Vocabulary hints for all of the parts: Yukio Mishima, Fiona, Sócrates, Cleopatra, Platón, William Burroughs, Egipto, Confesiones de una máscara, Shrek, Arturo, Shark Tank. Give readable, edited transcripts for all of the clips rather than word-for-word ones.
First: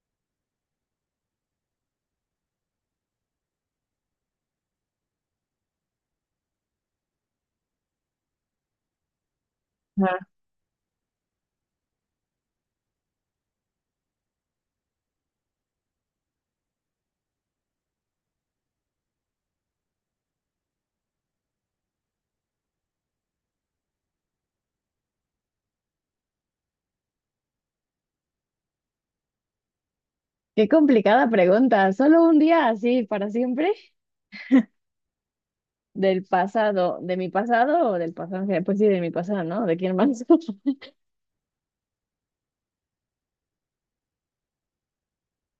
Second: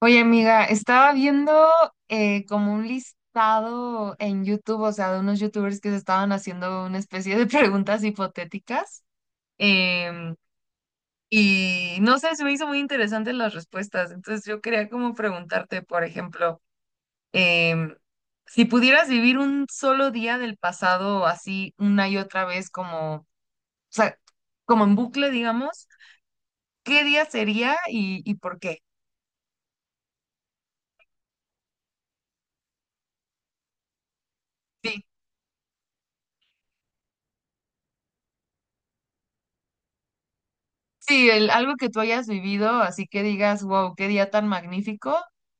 Oye, amiga, estaba viendo como un listado en YouTube, o sea, de unos YouTubers que se estaban haciendo una especie de preguntas hipotéticas. Ajá. em, y no sé, se me hizo muy interesante las respuestas. Entonces yo quería como preguntarte, por ejemplo, em, si pudieras vivir un solo día del pasado así una y otra vez, como, o sea, como en bucle, digamos, ¿qué día sería y por qué? Qué complicada pregunta. ¿Solo un día así para siempre Sí. del pasado, de mi pasado o del pasado en general? Pues sí, de mi pasado, ¿no? ¿De quién más? Sí, algo que tú hayas vivido, así que digas, wow, qué día tan magnífico.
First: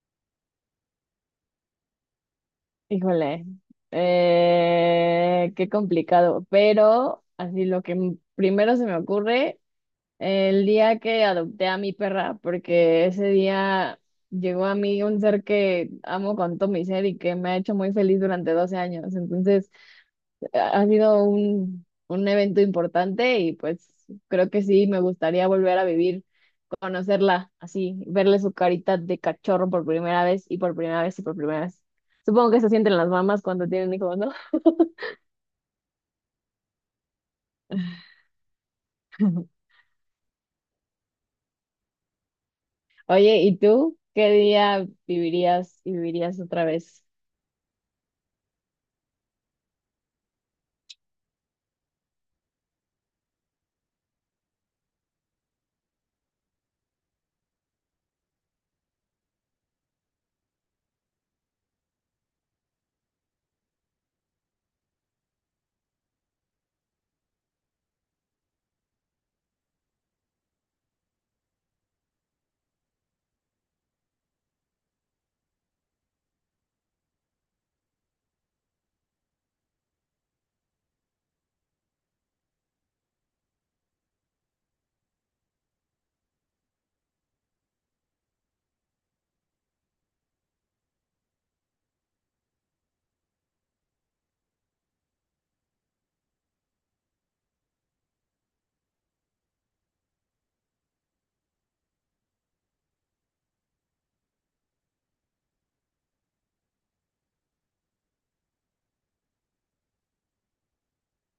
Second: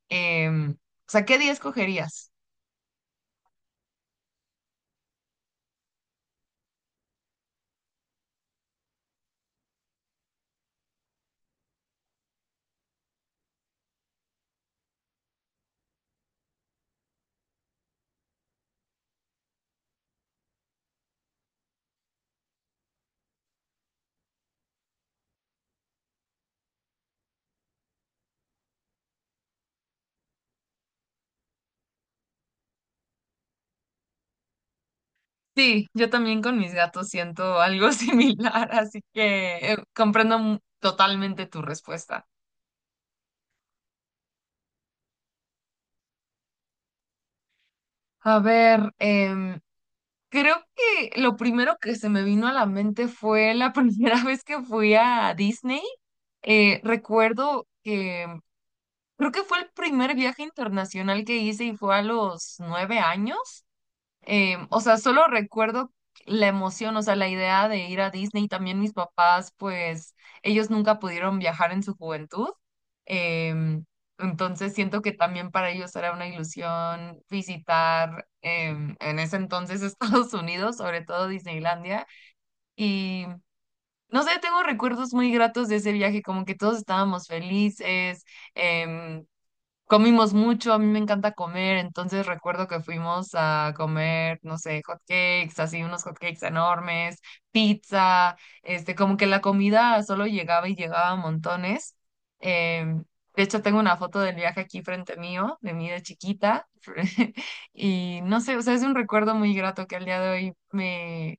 O sea, ¿qué día escogerías? Híjole, qué complicado. Pero así lo que primero se me ocurre, el día que adopté a mi perra, porque ese día llegó a mí un ser que amo con todo mi ser y que me ha hecho muy feliz durante 12 años. Entonces ha sido un evento importante y pues creo que sí, me gustaría volver a vivir, conocerla así, verle su carita de cachorro por primera vez y por primera vez y por primera vez. Supongo que eso sienten las mamás cuando tienen hijos, ¿no? Sí, yo también con mis gatos siento algo similar, así que comprendo totalmente tu respuesta. Oye, ¿y tú qué día vivirías y vivirías otra vez? A ver, creo que lo primero que se me vino a la mente fue la primera vez que fui a Disney. Recuerdo que creo que fue el primer viaje internacional que hice y fue a los 9 años. O sea, solo recuerdo la emoción, o sea, la idea de ir a Disney. También mis papás, pues, ellos nunca pudieron viajar en su juventud. Em, entonces siento que también para ellos era una ilusión visitar en ese entonces Estados Unidos, sobre todo Disneylandia. Y no sé, tengo recuerdos muy gratos de ese viaje, como que todos estábamos felices. em, Comimos mucho, a mí me encanta comer, entonces recuerdo que fuimos a comer, no sé, hot cakes, así unos hot cakes enormes, pizza, este, como que la comida solo llegaba y llegaba a montones. Em, de hecho, tengo una foto del viaje aquí frente mío, de mí de chiquita, y no sé, o sea, es un recuerdo muy grato que al día de hoy me...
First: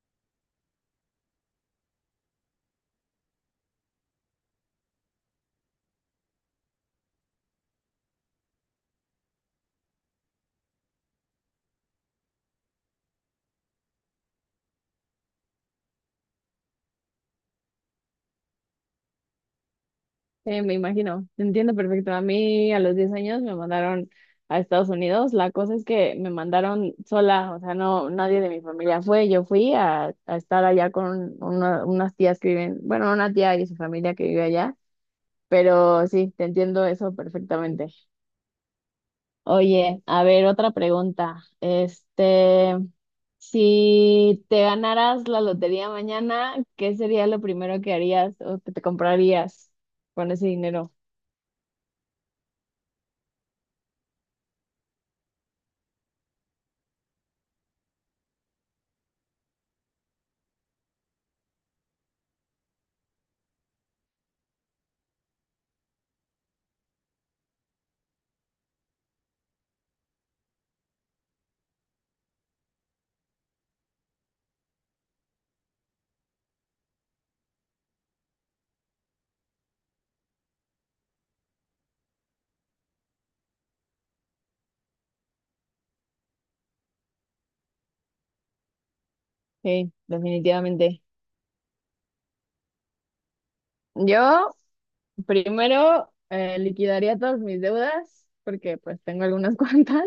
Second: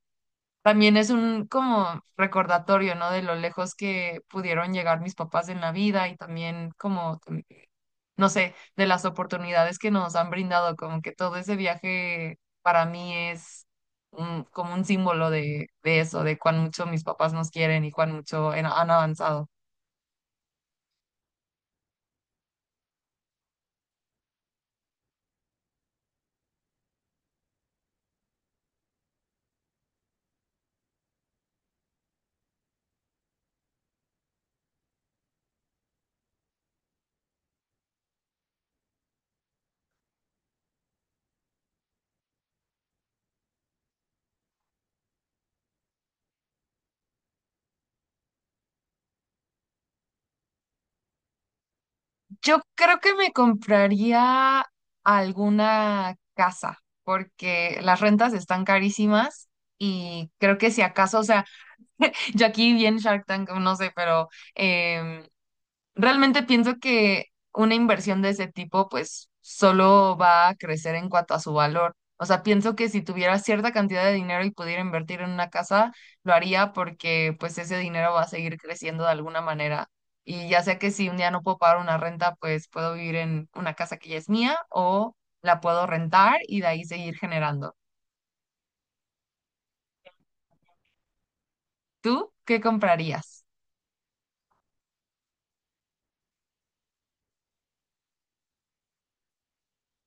También es un como recordatorio, ¿no? De lo lejos que pudieron llegar mis papás en la vida y también como no sé, de las oportunidades que nos han brindado, como que todo ese viaje para mí es un- como un símbolo de eso, de cuán mucho mis papás nos quieren y cuán mucho en- han avanzado. Me imagino, te entiendo perfecto. A mí a los 10 años me mandaron a Estados Unidos. La cosa es que me mandaron sola, o sea, no, nadie de mi familia fue. Yo fui a estar allá con unas tías que viven, bueno, una tía y su familia que vive allá, pero sí, te entiendo eso perfectamente. Oye, a ver, otra pregunta. Este, si te ganaras la lotería mañana, ¿qué sería lo primero que harías o que te comprarías con ese dinero? Yo creo que me compraría alguna casa, porque las rentas están carísimas y creo que si acaso, o sea, yo aquí vi en Shark Tank, no sé, pero em, realmente pienso que una inversión de ese tipo, pues, solo va a crecer en cuanto a su valor. O sea, pienso que si tuviera cierta cantidad de dinero y pudiera invertir en una casa, lo haría porque, pues, ese dinero va a seguir creciendo de alguna manera. Y ya sea que si un día no puedo pagar una renta, pues puedo vivir en una casa que ya es mía o la puedo rentar y de ahí seguir generando. Sí, definitivamente. ¿Tú qué comprarías? Yo primero liquidaría todas mis deudas porque pues tengo algunas cuantas.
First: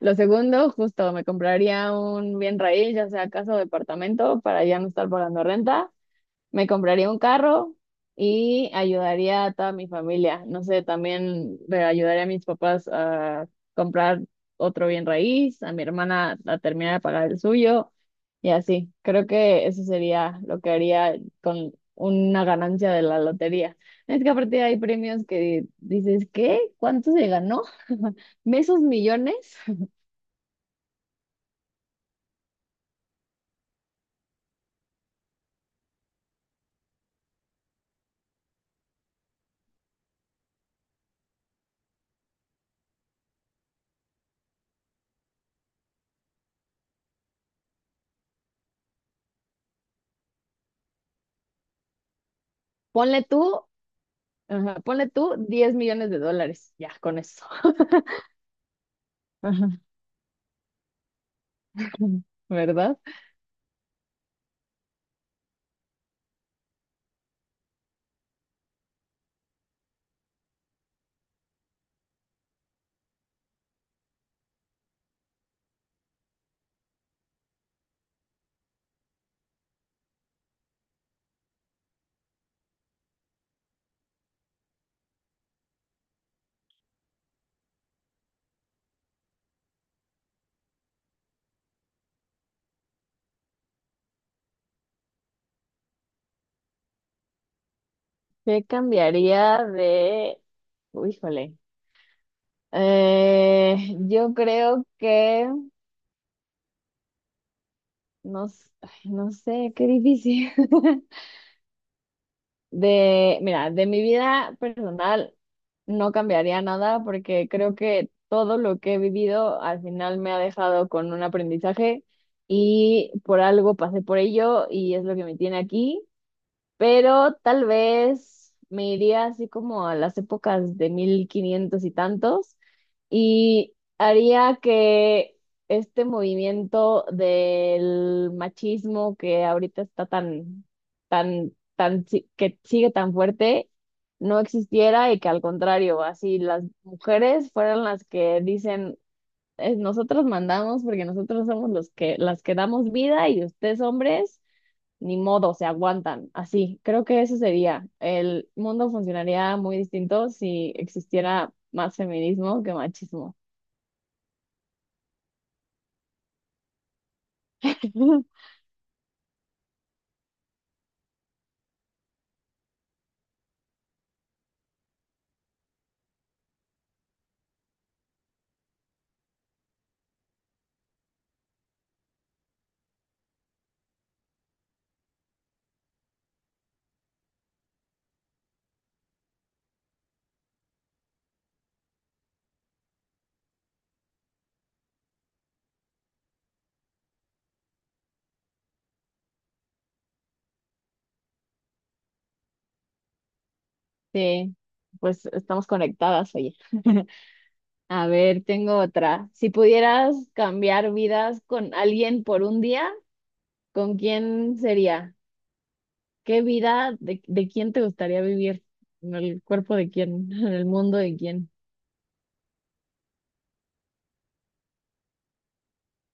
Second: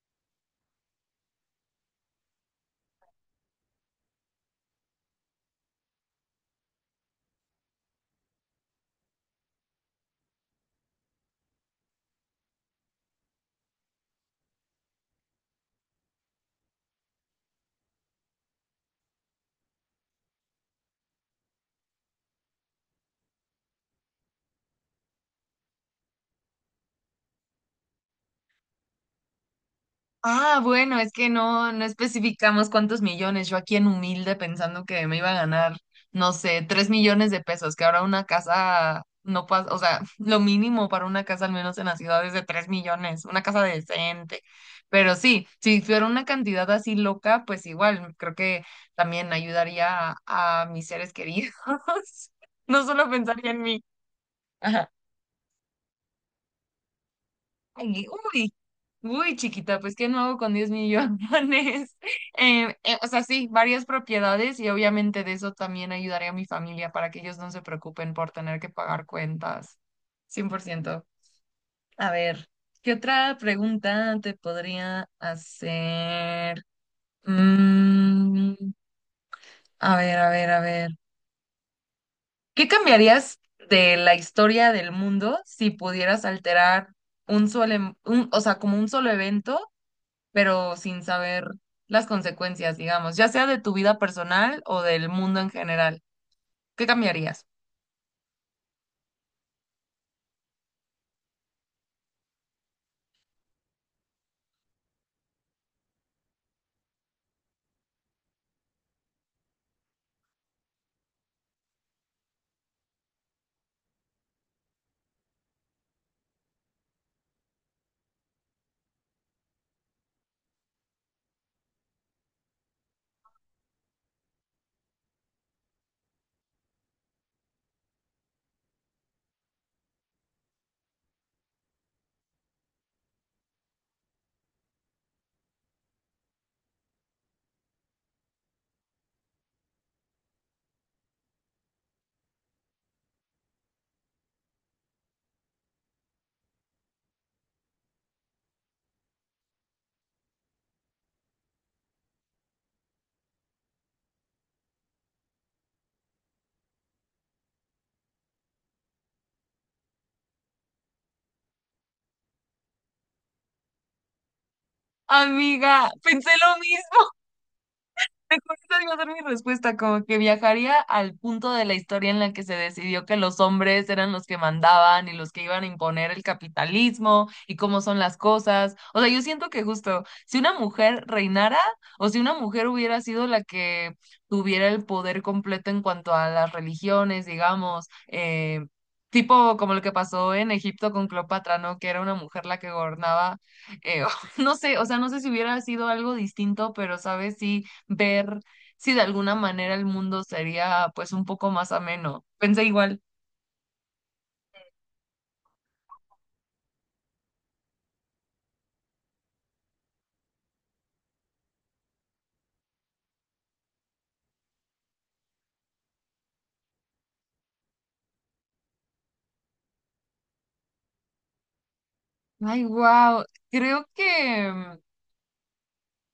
Lo segundo, justo me compraría un bien raíz, ya sea casa o departamento, para ya no estar pagando renta. Me compraría un carro y ayudaría a toda mi familia. No sé, también ayudaría a mis papás a comprar otro bien raíz, a mi hermana a terminar de pagar el suyo y así. Creo que eso sería lo que haría con una ganancia de la lotería. Es que aparte hay premios que dices, ¿qué? ¿Cuánto se ganó? ¿Mesos millones? Ah, bueno, es que no especificamos cuántos millones. Yo aquí en humilde pensando que me iba a ganar, no sé, 3 millones de pesos, que ahora una casa no pasa, o sea, lo mínimo para una casa, al menos en la ciudad, es de 3 millones, una casa decente. Pero sí, si fuera una cantidad así loca, pues igual, creo que también ayudaría a mis seres queridos. No solo Ponle pensaría tú, en mí. ajá, Ajá. ponle tú 10 millones de dólares. Ya, con eso. Ay, uy, uy, Ajá. chiquita, pues ¿qué no hago con 10 millones? ¿Verdad? O sea, sí, varias propiedades y obviamente de eso también ayudaré a mi familia para que ellos no se preocupen por tener que pagar cuentas. 100%. A ver, ¿qué otra pregunta te podría hacer? Mm, a ver, a ver, a ver. ¿Qué cambiarías de la historia del mundo si pudieras alterar un solo, o sea, como un solo evento? Pero sin saber las consecuencias, digamos, ya sea de tu vida personal o del mundo en general. ¿Qué cambiaría? ¿Qué cambiaría de... Uy, híjole. Yo creo que... No, ay, no sé, qué difícil. De, mira, de mi vida personal no cambiaría nada porque creo que todo lo que he vivido al final me ha dejado con un aprendizaje y por algo pasé por ello y es lo que me tiene aquí. Pero tal vez me iría así como a las épocas de 1500 y tantos y haría que este movimiento del machismo que ahorita está tan, tan, tan, que sigue tan fuerte, no existiera y que al contrario, así las mujeres fueran las que dicen, nosotros mandamos porque nosotros somos los que, las que damos vida y ustedes hombres ni modo, se aguantan". Así, creo que eso sería. El mundo funcionaría muy distinto si existiera más feminismo que machismo. Amiga, pensé lo mismo. Mejor esa iba a ser mi respuesta, como que viajaría al punto de la historia en la que se decidió que los hombres eran los que mandaban y los que iban a imponer el capitalismo y cómo son las cosas. O sea, yo siento que justo si una mujer reinara o si una mujer hubiera sido la que tuviera el poder completo en cuanto a las religiones, digamos, tipo como lo que pasó en Egipto con Cleopatra, ¿no? Que era una mujer la que gobernaba. eh, no sé, o sea, no sé si hubiera sido algo distinto, pero, ¿sabes? Sí ver si de alguna manera el mundo sería pues un poco más ameno. Pensé igual. Sí, pues estamos conectadas, oye. A ver, tengo otra. Si pudieras cambiar vidas con alguien por un día, ¿con quién sería? ¿Qué vida de quién te gustaría vivir? ¿En el cuerpo de quién? ¿En el mundo de quién? Ay, wow. Creo que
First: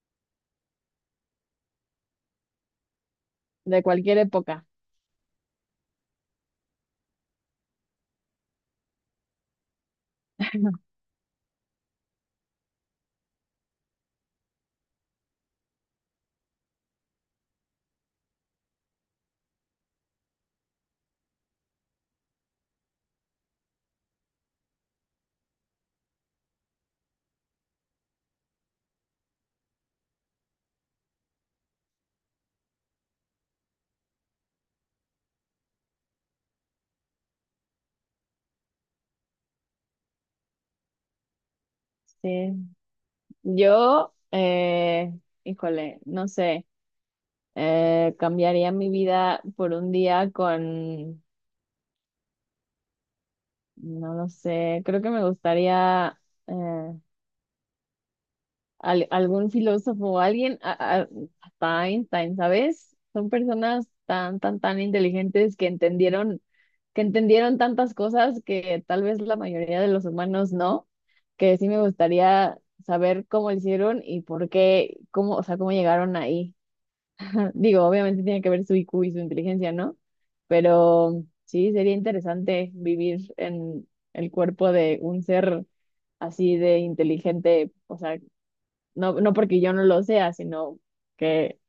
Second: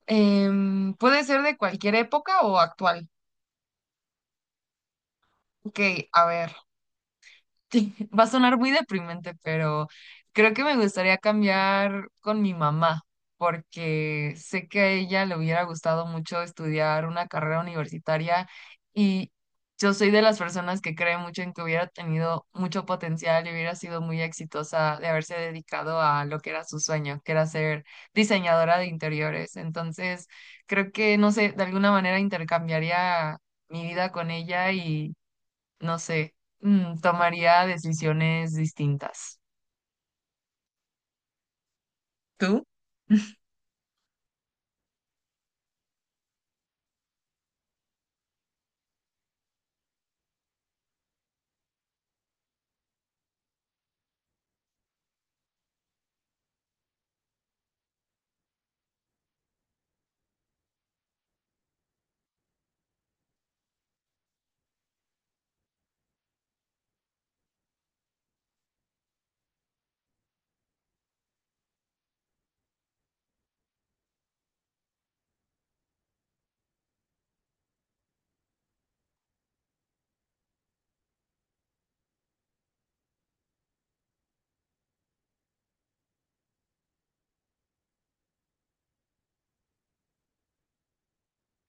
puede ser de cualquier época o actual. De cualquier época. Ok, a ver. Va a sonar muy deprimente, pero creo que me gustaría cambiar con mi mamá, porque sé que a ella le hubiera gustado mucho estudiar una carrera universitaria y yo soy de las personas que cree mucho en que hubiera tenido mucho potencial y hubiera sido muy exitosa de haberse dedicado a lo que era su sueño, que era ser diseñadora de interiores. Entonces, creo que, no sé, de alguna manera intercambiaría mi vida con ella no sé, tomaría decisiones distintas. Sí. ¿Tú? Yo, híjole, no sé. Cambiaría mi vida por un día con, no lo sé, creo que me gustaría eh, algún filósofo o alguien, hasta Einstein, ¿sabes? Son personas tan, tan, tan inteligentes que entendieron tantas cosas que tal vez la mayoría de los humanos no, que sí me gustaría saber cómo lo hicieron y por qué, cómo, o sea, cómo llegaron ahí. Digo, obviamente tiene que ver su IQ y su inteligencia, ¿no? Pero sí, sería interesante vivir en el cuerpo de un ser así de inteligente, o sea, no, no porque yo no lo sea, sino que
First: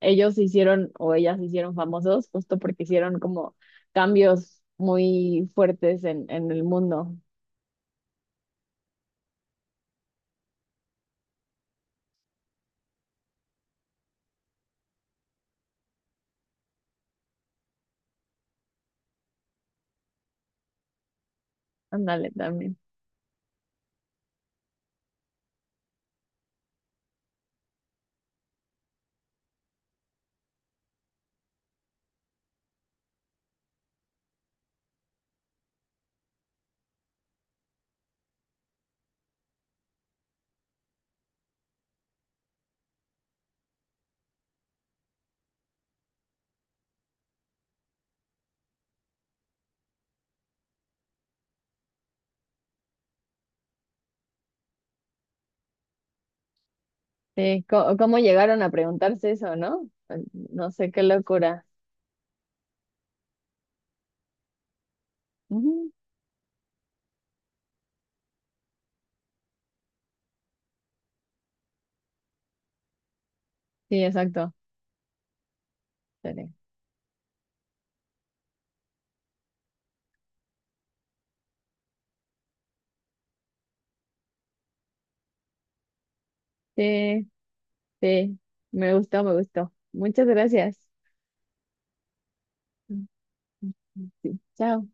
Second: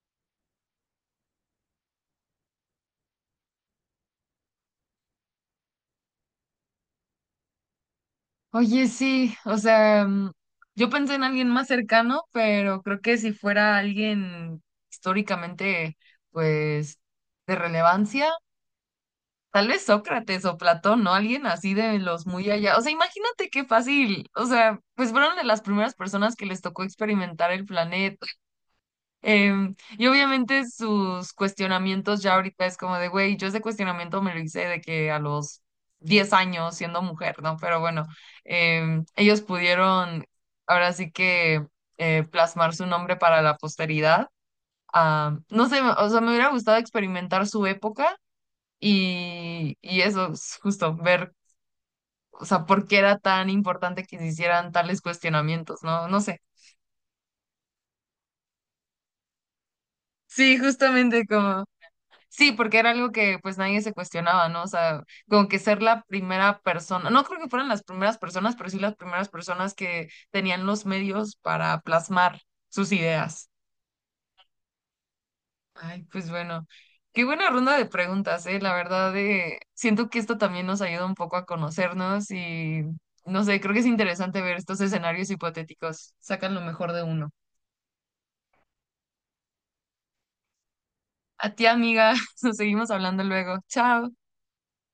ellos se hicieron o ellas se hicieron famosos justo porque hicieron como cambios muy fuertes en el mundo. Oye, sí, o sea, mm, yo pensé en alguien más cercano, pero creo que si fuera alguien históricamente, pues, de relevancia, tal vez Sócrates o Platón, ¿no? Alguien así de los Ándale, muy allá. también. O sea, imagínate qué fácil. O sea, pues fueron de las primeras personas que les tocó experimentar el planeta. Y obviamente sus cuestionamientos ya ahorita es como de, güey, yo ese cuestionamiento me lo hice de que a los 10 años siendo mujer, ¿no? Pero bueno, ellos pudieron ahora sí que plasmar su nombre para la posteridad. Ah, no sé, o sea, me hubiera gustado experimentar su época y eso, es justo ver, o sea, por qué era tan importante que se hicieran tales cuestionamientos, ¿no? No sé. Sí, ¿cómo llegaron a preguntarse eso, no? Sí, No sé, qué justamente como... locura. Sí, porque era algo que pues nadie se cuestionaba, ¿no? O sea, como que ser Ujú. la primera persona, no creo que fueran las primeras personas, pero sí las primeras personas que tenían los medios para plasmar sus ideas. Sí, exacto. Ay, pues bueno, qué buena ronda de preguntas, ¿eh? La verdad, siento que esto también nos ayuda un poco a conocernos y, no sé, creo que es interesante ver estos escenarios hipotéticos, sacan lo mejor de uno. Sí. Sí, me gustó, me gustó. Muchas gracias. A ti, amiga, nos seguimos hablando luego. Chao. Sí, chao.